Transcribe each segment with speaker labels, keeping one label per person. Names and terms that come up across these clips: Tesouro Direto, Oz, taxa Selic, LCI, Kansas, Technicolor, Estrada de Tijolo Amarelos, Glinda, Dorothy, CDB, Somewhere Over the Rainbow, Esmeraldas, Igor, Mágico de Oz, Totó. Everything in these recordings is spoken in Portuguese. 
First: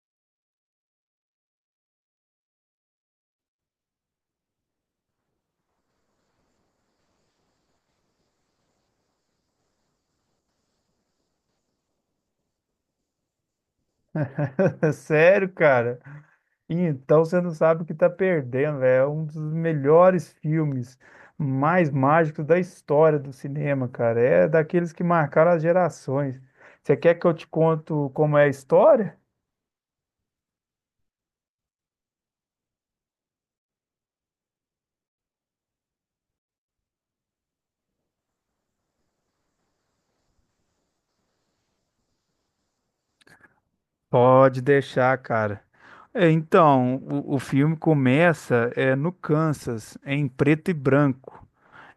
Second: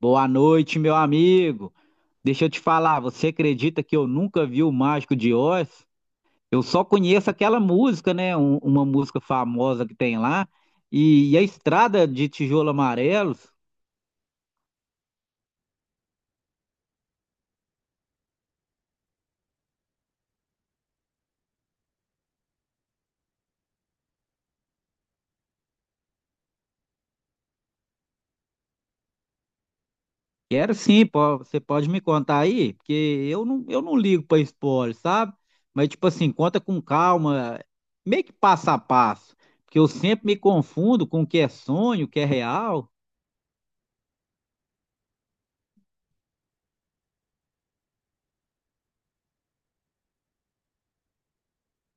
Speaker 1: Boa noite, meu amigo. Deixa eu te falar, você acredita que eu nunca vi o Mágico de Oz? Eu só conheço aquela música, né? Uma música famosa que tem lá. E a Estrada de Tijolo Amarelos.
Speaker 2: É sério, cara? Então você não sabe o que tá perdendo, velho. É um dos melhores filmes mais mágicos da história do cinema, cara. É daqueles que marcaram as gerações. Você quer que eu te conto como é a história?
Speaker 1: Quero sim, você pode me contar aí? Porque eu não ligo pra spoiler, sabe? Mas, tipo assim, conta com calma, meio que passo a passo. Porque eu sempre me confundo com o que é sonho, o que é real.
Speaker 2: Pode deixar, cara. Então, o filme começa no Kansas, em preto e branco.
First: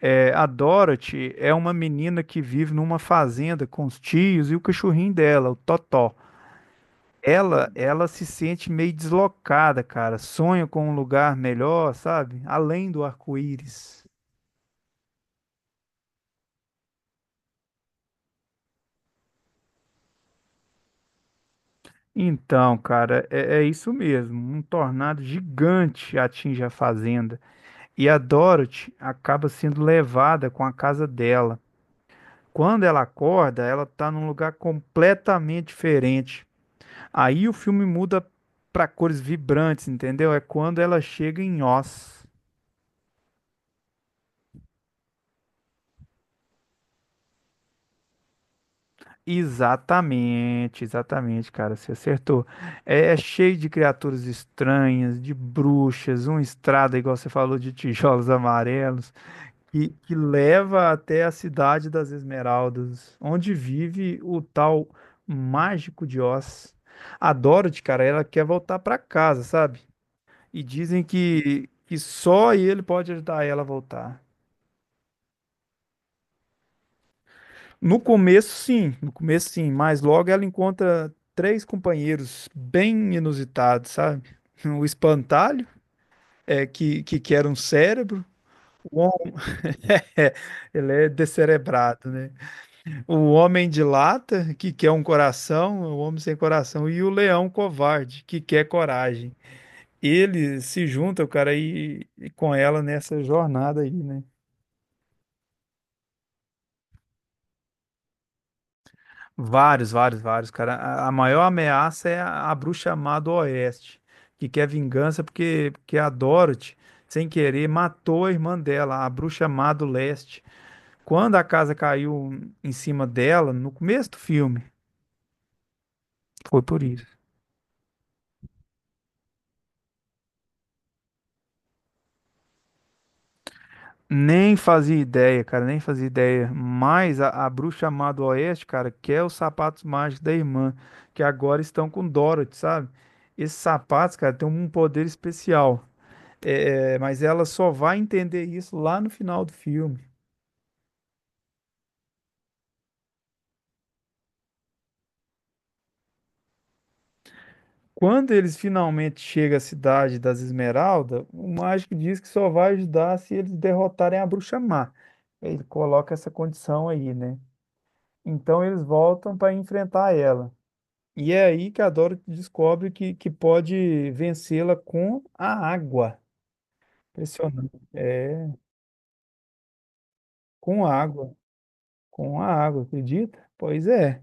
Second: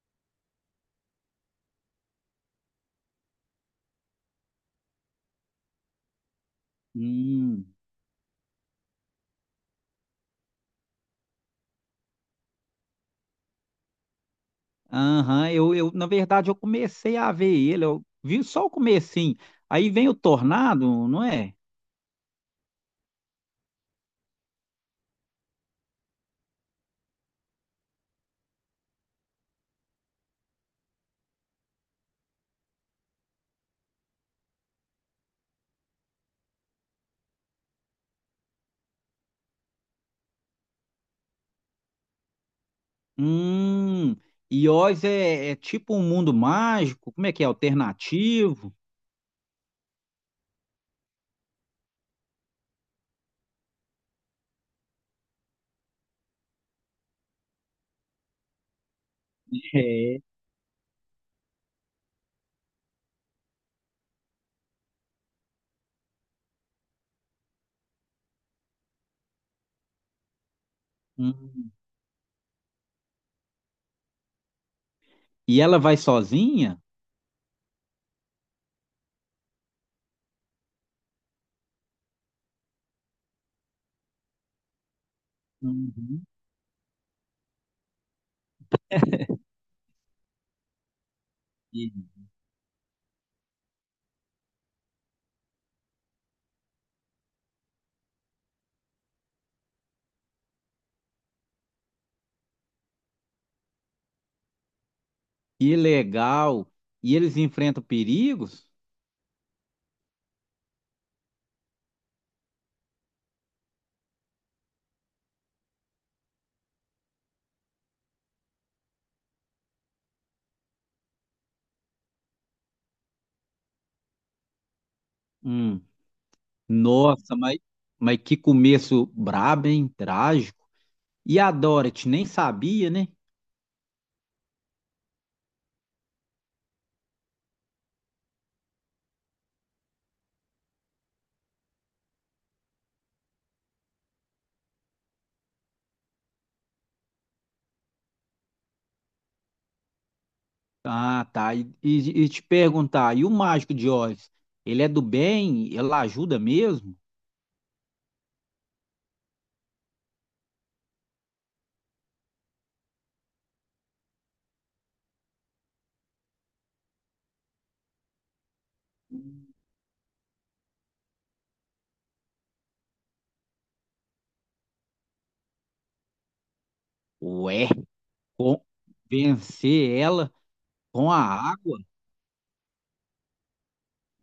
Speaker 2: É, a Dorothy é uma menina que vive numa fazenda com os tios e o cachorrinho dela, o Totó. Ela,
Speaker 1: Hum.
Speaker 2: ela se sente meio deslocada, cara. Sonha com um lugar melhor, sabe? Além do arco-íris.
Speaker 1: Aham, na verdade, eu comecei a ver ele, eu vi só o comecinho. Aí vem o Tornado, não é?
Speaker 2: Então, cara, é isso mesmo. Um tornado gigante atinge a fazenda e a Dorothy acaba sendo levada com a casa dela. Quando ela acorda, ela está num lugar completamente diferente. Aí o filme muda para cores vibrantes, entendeu? É quando ela chega em Oz.
Speaker 1: Hum, e Oz é tipo um mundo mágico, como é que é? Alternativo?
Speaker 2: Exatamente, exatamente, cara, você acertou. É cheio de criaturas estranhas, de bruxas, uma estrada, igual você falou, de tijolos amarelos, que
Speaker 1: É.
Speaker 2: leva até a cidade das Esmeraldas, onde vive o tal mágico de Oz. A Dorothy, cara, ela quer voltar pra casa, sabe? E dizem que,
Speaker 1: Hum.
Speaker 2: que só ele pode ajudar ela a voltar.
Speaker 1: E ela vai sozinha?
Speaker 2: No começo, sim, no começo, sim, mas logo ela encontra três companheiros bem inusitados, sabe? O espantalho,
Speaker 1: Uhum.
Speaker 2: que quer um cérebro, o homem, é, ele é
Speaker 1: E-
Speaker 2: descerebrado, né? O homem de lata, que quer um coração, o homem sem coração, e o leão covarde, que quer coragem. Ele se junta, o cara, e com ela nessa jornada aí, né?
Speaker 1: Que legal! E eles enfrentam perigos?
Speaker 2: Vários, vários, vários, cara. A maior ameaça é a bruxa má do Oeste, que quer vingança porque a Dorothy, sem querer, matou a irmã dela, a bruxa má do Leste. Quando a casa caiu em cima dela, no começo do filme,
Speaker 1: Hum.
Speaker 2: foi por isso.
Speaker 1: Nossa, mas que começo brabo, hein? Trágico. E a Dorothy nem sabia, né?
Speaker 2: Nem fazia ideia, cara, nem fazia ideia. Mas a bruxa má do Oeste, cara, quer os sapatos mágicos da irmã, que agora estão com Dorothy, sabe? Esses sapatos, cara, têm um poder especial. Mas ela só vai entender isso lá no final do filme.
Speaker 1: Ah, tá. E te perguntar, e o mágico de Oz? Ele é do bem? Ela ajuda mesmo?
Speaker 2: Quando eles finalmente chegam à cidade das Esmeraldas, o mágico diz que só vai ajudar se eles derrotarem a bruxa má. Ele coloca essa condição aí, né? Então eles voltam para enfrentar ela. E é aí que a Dorothy descobre que pode vencê-la com a água.
Speaker 1: Ué,
Speaker 2: Impressionante. É,
Speaker 1: com- vencer ela
Speaker 2: com a
Speaker 1: com a
Speaker 2: água.
Speaker 1: água?
Speaker 2: Com a água, acredita? Pois é.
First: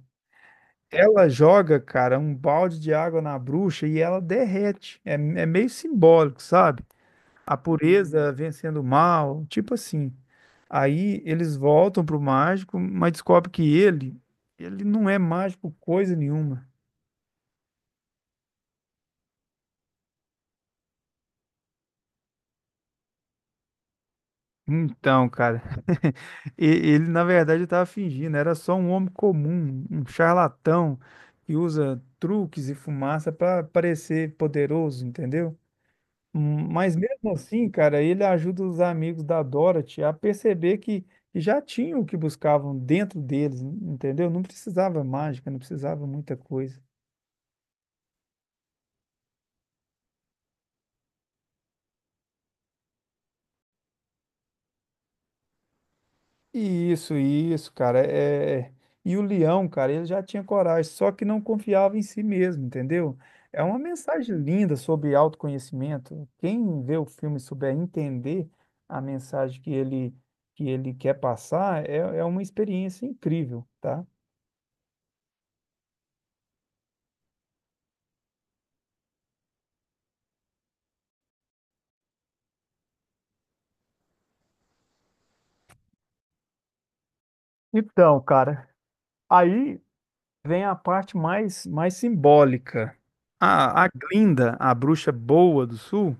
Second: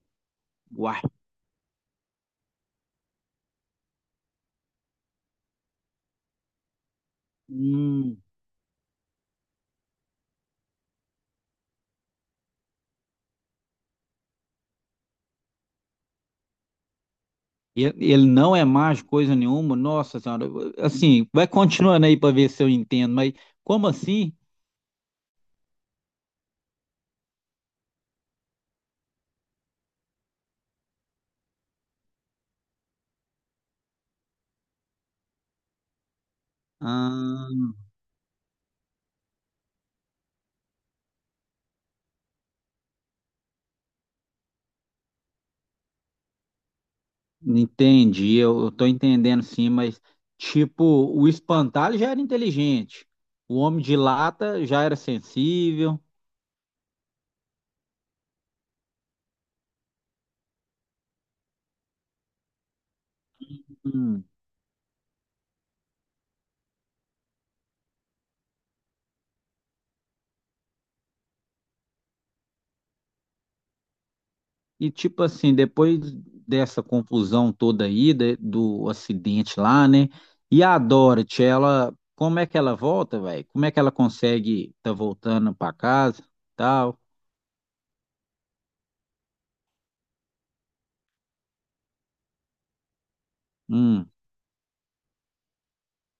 Speaker 1: Uai.
Speaker 2: Ela joga, cara, um balde de água na bruxa e ela derrete. É meio simbólico, sabe? A
Speaker 1: Hum,
Speaker 2: pureza vencendo o mal, tipo assim. Aí eles voltam pro mágico, mas descobre que ele não é mágico coisa nenhuma.
Speaker 1: ele não é mágico coisa nenhuma? Nossa Senhora. Assim, vai continuando aí para ver se eu entendo, mas como assim?
Speaker 2: Então, cara, e- ele na verdade estava fingindo, era só um homem comum, um charlatão que usa truques e fumaça para parecer poderoso, entendeu? Mas mesmo assim,
Speaker 1: Ah,
Speaker 2: cara, ele ajuda os amigos da Dorothy a perceber que já tinham o que buscavam dentro deles, entendeu? Não precisava mágica, não precisava muita coisa.
Speaker 1: entendi. Eu tô entendendo sim, mas tipo, o espantalho já era inteligente. O homem de lata já era sensível.
Speaker 2: Isso, cara. E o leão, cara, ele já tinha coragem, só que não confiava em si mesmo, entendeu? É uma
Speaker 1: Hum.
Speaker 2: mensagem linda sobre autoconhecimento. Quem vê o filme e souber entender a mensagem que ele quer passar, é uma experiência incrível, tá?
Speaker 1: E tipo assim, depois dessa confusão toda aí, de- do acidente lá, né? E a Dorothy, ela, como é que ela volta, velho? Como é que ela consegue tá voltando pra casa, tal?
Speaker 2: Então, cara. Aí vem a parte mais simbólica. A
Speaker 1: Hum.
Speaker 2: Glinda, a bruxa boa do sul,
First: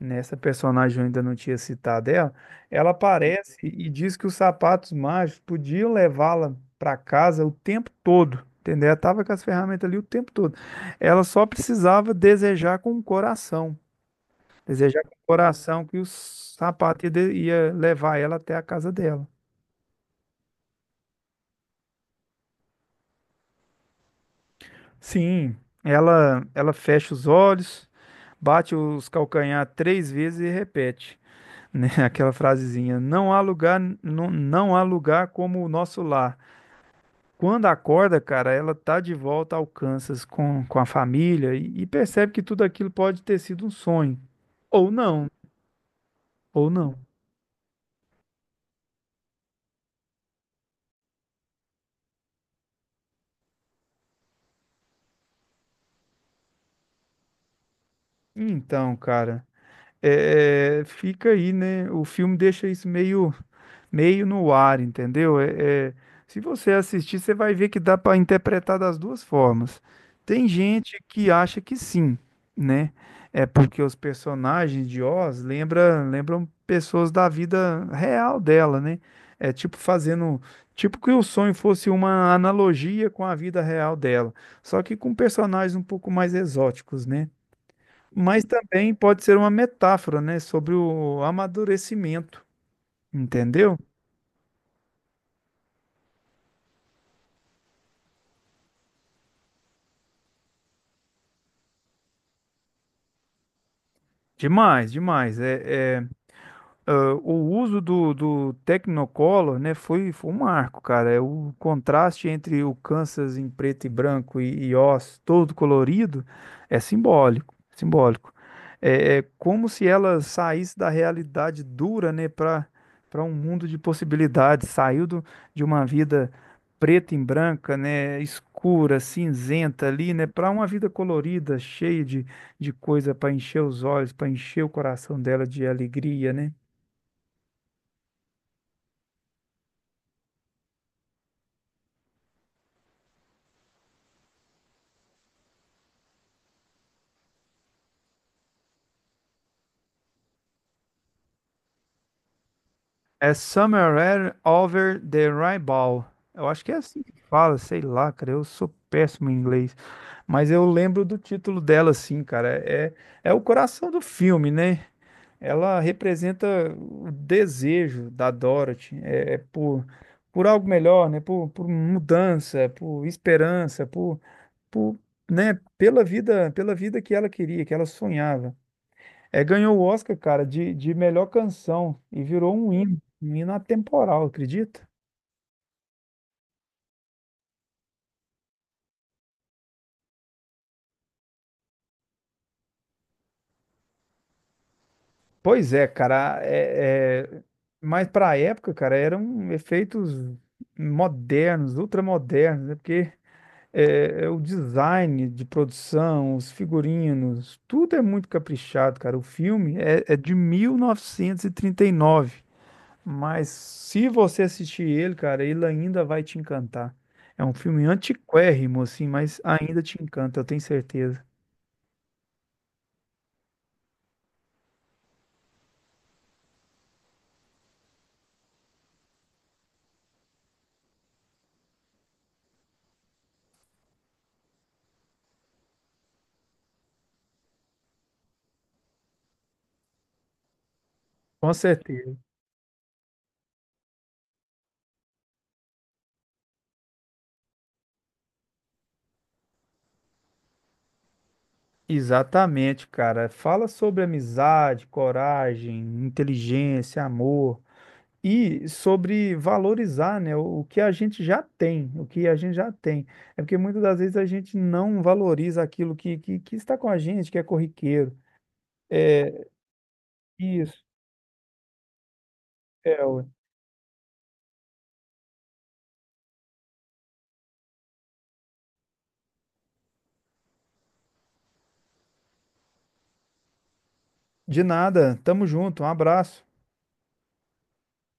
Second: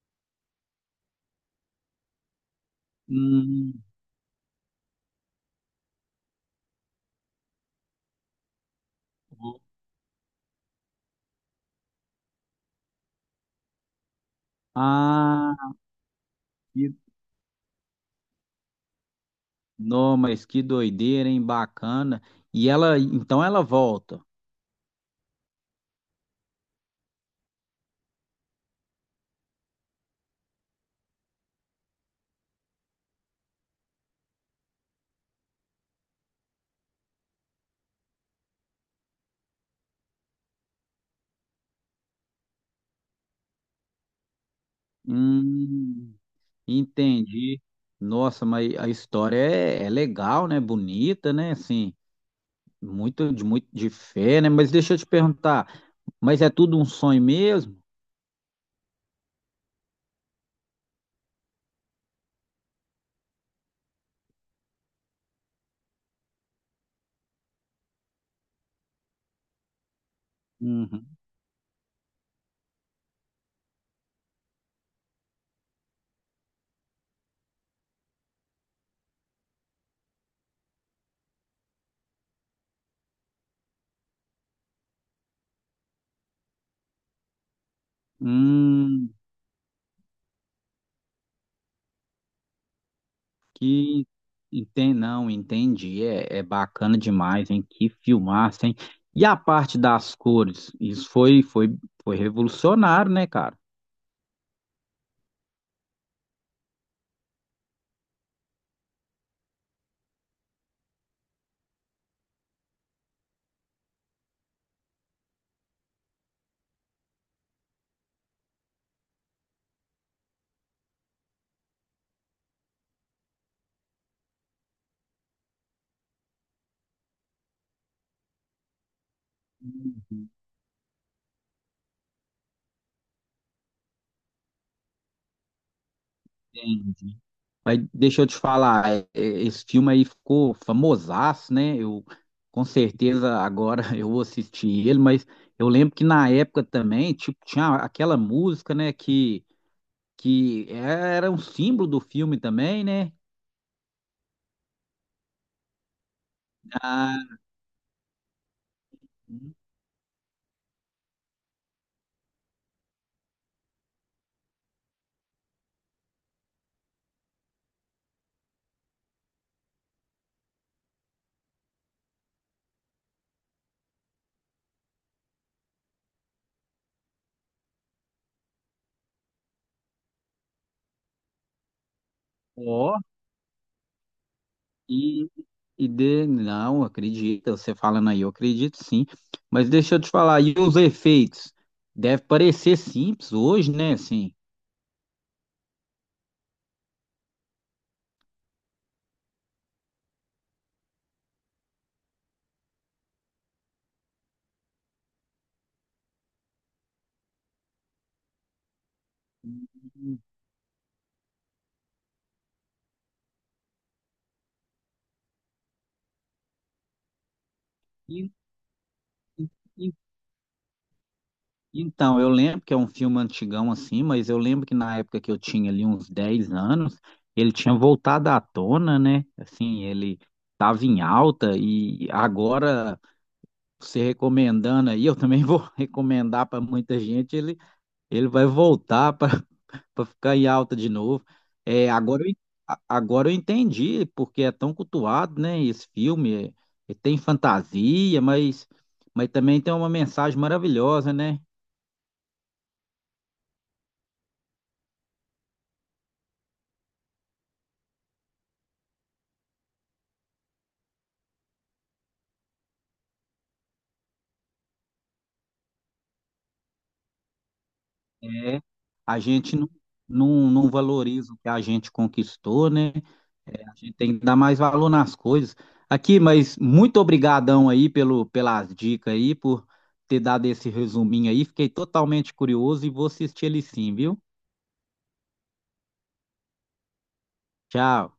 Speaker 2: nessa personagem eu ainda não tinha citado ela, ela aparece
Speaker 1: Hum.
Speaker 2: e diz que os sapatos mágicos podiam levá-la para casa o tempo todo, entendeu? Ela estava com as ferramentas ali o tempo todo. Ela só precisava desejar com o coração, desejar com o
Speaker 1: Ah,
Speaker 2: coração que os
Speaker 1: que...
Speaker 2: sapatos ia levar ela até a casa dela.
Speaker 1: Não, mas que doideira, hein? Bacana. E ela, então ela volta.
Speaker 2: Sim, ela fecha os olhos, bate os calcanhar três vezes e repete, né? Aquela frasezinha, não há lugar, não há lugar como o nosso lar. Quando acorda, cara, ela tá de volta ao Kansas com a família e percebe que tudo aquilo pode ter sido um sonho. Ou não,
Speaker 1: Hum,
Speaker 2: ou não.
Speaker 1: entendi. Nossa, mas a história é legal, né? Bonita, né? Assim, muito muito de fé, né? Mas deixa eu te perguntar, mas é tudo um sonho mesmo?
Speaker 2: Então, cara, fica aí, né? O filme deixa isso meio no ar, entendeu? Se você assistir, você vai ver que dá para interpretar das duas formas. Tem gente
Speaker 1: Uhum.
Speaker 2: que acha que sim, né? É porque os personagens de Oz lembram pessoas da vida real dela, né? É tipo fazendo, tipo que o sonho fosse uma analogia com a vida real dela, só que com personagens um pouco mais exóticos, né? Mas também
Speaker 1: Hum,
Speaker 2: pode ser uma metáfora, né, sobre o amadurecimento, entendeu?
Speaker 1: que enten não, entendi. É bacana demais, hein? Que filmaço, hein? E a parte das cores? Isso foi revolucionário, né, cara?
Speaker 2: Demais, demais. O uso do, do Technicolor, né, foi um marco, cara. É o contraste entre o Kansas em preto e branco e Oz todo colorido é simbólico, simbólico. É como se ela saísse da realidade dura, né, para para um mundo de possibilidades. Saiu do, de uma vida preta e branca, né, escura, cinzenta ali, né,
Speaker 1: Uhum.
Speaker 2: para uma vida colorida, cheia de coisa para encher os olhos, para encher o coração dela de alegria, né?
Speaker 1: Mas deixa eu te falar, esse filme aí ficou famosaço, né? Eu com certeza agora eu vou assistir ele, mas eu lembro que na época também, tipo, tinha aquela música, né, que era um símbolo do filme também, né?
Speaker 2: É Somewhere Over the Rainbow. Eu acho que é assim que
Speaker 1: Ah,
Speaker 2: fala, sei lá, cara. Eu sou péssimo em inglês. Mas eu lembro do título dela, assim, cara. É o coração do filme, né? Ela representa o desejo da Dorothy. Por algo melhor, né? Por mudança, por esperança, por, né? Pela vida que ela queria, que ela sonhava. É, ganhou o Oscar, cara, de melhor canção e virou
Speaker 1: ó,
Speaker 2: um hino atemporal, acredita?
Speaker 1: e, não, acredita, você falando aí, eu acredito sim. Mas deixa eu te falar, e os efeitos? Deve parecer simples hoje, né, assim.
Speaker 2: Pois é, cara, mas para a época, cara, eram efeitos modernos, ultramodernos, né? Porque é o design de produção, os figurinos, tudo é muito caprichado, cara. O filme é de 1939. Mas se você assistir ele, cara, ele ainda vai te encantar. É um filme antiquérrimo, assim, mas ainda
Speaker 1: E-
Speaker 2: te encanta, eu tenho certeza.
Speaker 1: então, eu lembro que é um filme antigão assim, mas eu lembro que na época que eu tinha ali uns 10 anos, ele tinha voltado à tona, né? Assim, ele estava em alta e agora você recomendando aí, eu também vou recomendar para muita gente, ele vai voltar para ficar em alta de novo.
Speaker 2: Com
Speaker 1: É,
Speaker 2: certeza.
Speaker 1: agora, agora eu entendi porque é tão cultuado, né? Esse filme, é, tem fantasia, mas também tem uma mensagem maravilhosa, né?
Speaker 2: Exatamente, cara. Fala sobre amizade, coragem, inteligência, amor e sobre valorizar, né, o que a gente já tem, o que a gente já tem. É porque muitas das vezes a gente não valoriza aquilo que está com a gente, que é corriqueiro.
Speaker 1: É, a
Speaker 2: É
Speaker 1: gente não, não, não
Speaker 2: isso.
Speaker 1: valoriza o que a gente conquistou, né?
Speaker 2: É, ué.
Speaker 1: É, a gente tem que dar mais valor nas coisas. Aqui, mas muito obrigadão aí pelo, pelas dicas aí, por ter dado esse resuminho aí. Fiquei totalmente curioso e vou assistir ele sim, viu?
Speaker 2: De nada. Tamo junto. Um abraço.
Speaker 1: Tchau.